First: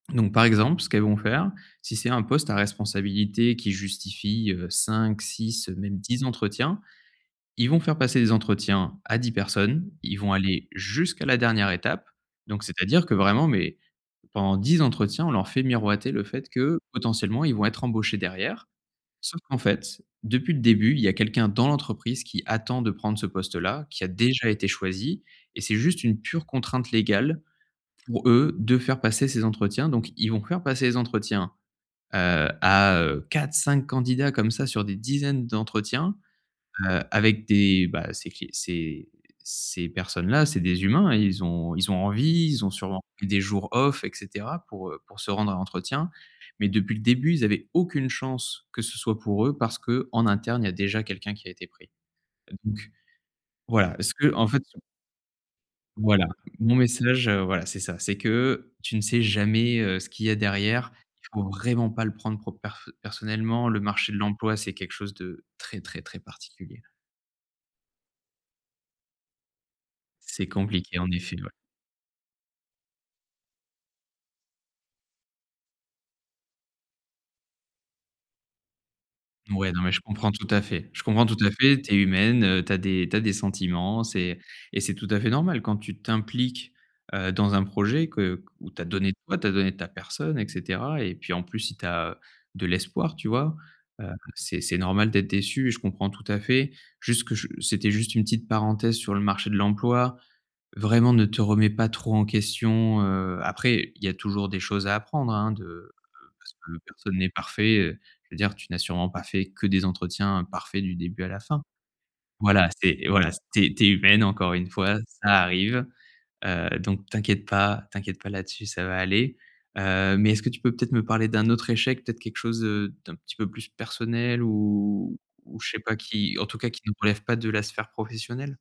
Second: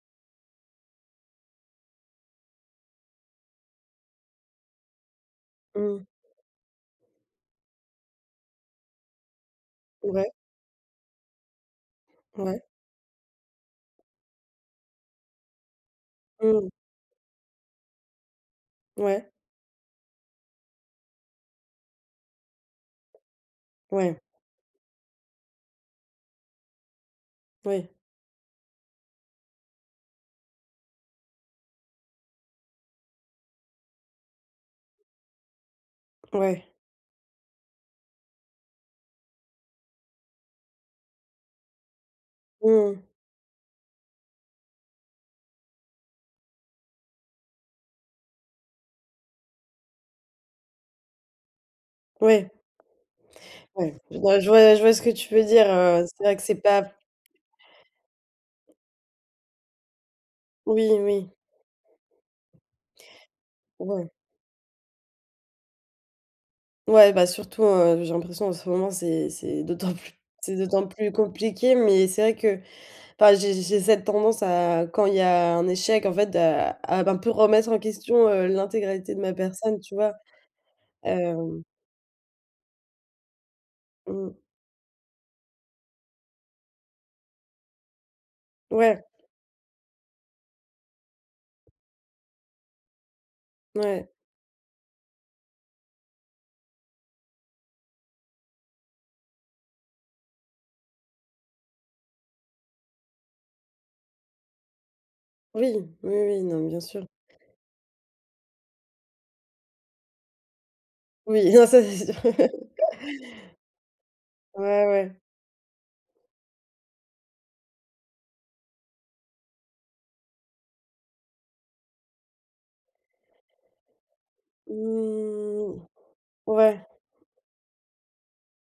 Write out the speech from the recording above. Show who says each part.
Speaker 1: Donc par exemple, ce qu'elles vont faire, si c'est un poste à responsabilité qui justifie, heu, 5-6, heu, même
Speaker 2: Mmh.
Speaker 1: 10 entretiens, ils vont faire passer des entretiens à 10 personnes, ils
Speaker 2: Ouais.
Speaker 1: vont aller jusqu'à la dernière étape.
Speaker 2: Mouais.
Speaker 1: Donc c'est-à-dire que vraiment mais, pendant 10 entretiens on leur fait miroiter le fait
Speaker 2: Mmh.
Speaker 1: que, potentiellement, ils vont être embauchés derrière.
Speaker 2: Ouais.
Speaker 1: Sauf qu'en fait, depuis le début il y a quelqu'un dans l'entreprise qui attend de prendre ce poste là, qui a
Speaker 2: Ouais.
Speaker 1: déjà été choisie et c'est juste une pure contrainte légale,
Speaker 2: Oui.
Speaker 1: pour eux, de faire passer ces entretiens. Donc ils vont faire passer les entretiens, heu, à, heu, 4-5 candidats comme ça sur des dizaines d'entretiens,
Speaker 2: Mouais.
Speaker 1: heu, avec des bah, ces q ces ces personnes-là. C'est des humains et ils ont ils ont envie, ils ont sûrement
Speaker 2: Mmh.
Speaker 1: pris des jours off et cetera, pour, heu, pour se rendre à l'entretien. Mais depuis le début ils avaient aucune chance que ce soit pour eux parce qu'en interne, il y a déjà quelqu'un qui a été pris.
Speaker 2: Ouais.
Speaker 1: Donc
Speaker 2: Ouais,
Speaker 1: voilà, ce
Speaker 2: je
Speaker 1: que,
Speaker 2: vois,
Speaker 1: en
Speaker 2: je
Speaker 1: fait,
Speaker 2: vois, je
Speaker 1: heu
Speaker 2: vois ce que tu peux dire, heu, c'est
Speaker 1: Voilà.
Speaker 2: vrai que c'est
Speaker 1: Mon
Speaker 2: pas
Speaker 1: message, heu, voilà c'est ça. C'est que, tu ne sais jamais, heu, ce qu'il y a
Speaker 2: Oui,
Speaker 1: derrière. Il
Speaker 2: oui.
Speaker 1: faut vraiment pas le prendre pro per heu, personnellement. Le
Speaker 2: Ouais.
Speaker 1: marché de l'emploi, c'est quelque chose de très très très particulier.
Speaker 2: Ouais bah surtout, heu, j'ai l'impression en ce moment c'est c'est d'autant plus,
Speaker 1: C'est
Speaker 2: c'est d'autant
Speaker 1: compliqué en
Speaker 2: plus
Speaker 1: effet, ouais.
Speaker 2: compliqué. Mais c'est vrai que, enfin j'ai j'ai cette tendance à, quand il y a un échec, en fait, à à un peu remettre en question, heu, l'intégralité de ma
Speaker 1: Ouais,
Speaker 2: personne,
Speaker 1: non mais
Speaker 2: tu
Speaker 1: je
Speaker 2: vois?
Speaker 1: comprends tout à fait. Je comprends tout à
Speaker 2: Hem
Speaker 1: fait, tu es humaine, heu, tu as des tu as des sentiments,
Speaker 2: Mmh.
Speaker 1: c'est et c'est tout à fait normal. Quand tu t'impliques, heu, dans un projet que, où tu as
Speaker 2: Ouais.
Speaker 1: donné toi, tu as donné ta personne et cetera et puis, en plus, si tu as de l'espoir tu vois? Heu,
Speaker 2: Mouais.
Speaker 1: c'est c'est normal d'être déçue et je comprends tout à fait. Juste que, c'était juste une petite parenthèse sur le marché de l'emploi. Vraiment ne te remet pas trop en question, heu, après il y a toujours des choses à apprendre hein
Speaker 2: Oui,
Speaker 1: de
Speaker 2: oui, oui,
Speaker 1: parce
Speaker 2: non
Speaker 1: que
Speaker 2: bien sûr.
Speaker 1: personne n'est parfait, heu, je veux dire tu n'as sûrement pas fait que des entretiens parfaits du début à la
Speaker 2: Oui,
Speaker 1: fin.
Speaker 2: non ça c'est sûr.
Speaker 1: Voilà c'est voilà c'est tu es humaine encore une
Speaker 2: Ouais,
Speaker 1: fois,
Speaker 2: ouais.
Speaker 1: ça arrive. Heu, donc t'inquiète pas, t'inquiète pas là-dessus ça va aller. Heu, mais est-ce que tu peux peut-être me parler d'un autre échec? Peut-être quelque chose, heu, d'un petit peu plus personnel ou? Je
Speaker 2: Mmh,
Speaker 1: sais pas qui, en tout cas
Speaker 2: ouais.
Speaker 1: qui ne relève pas de la sphère professionnelle?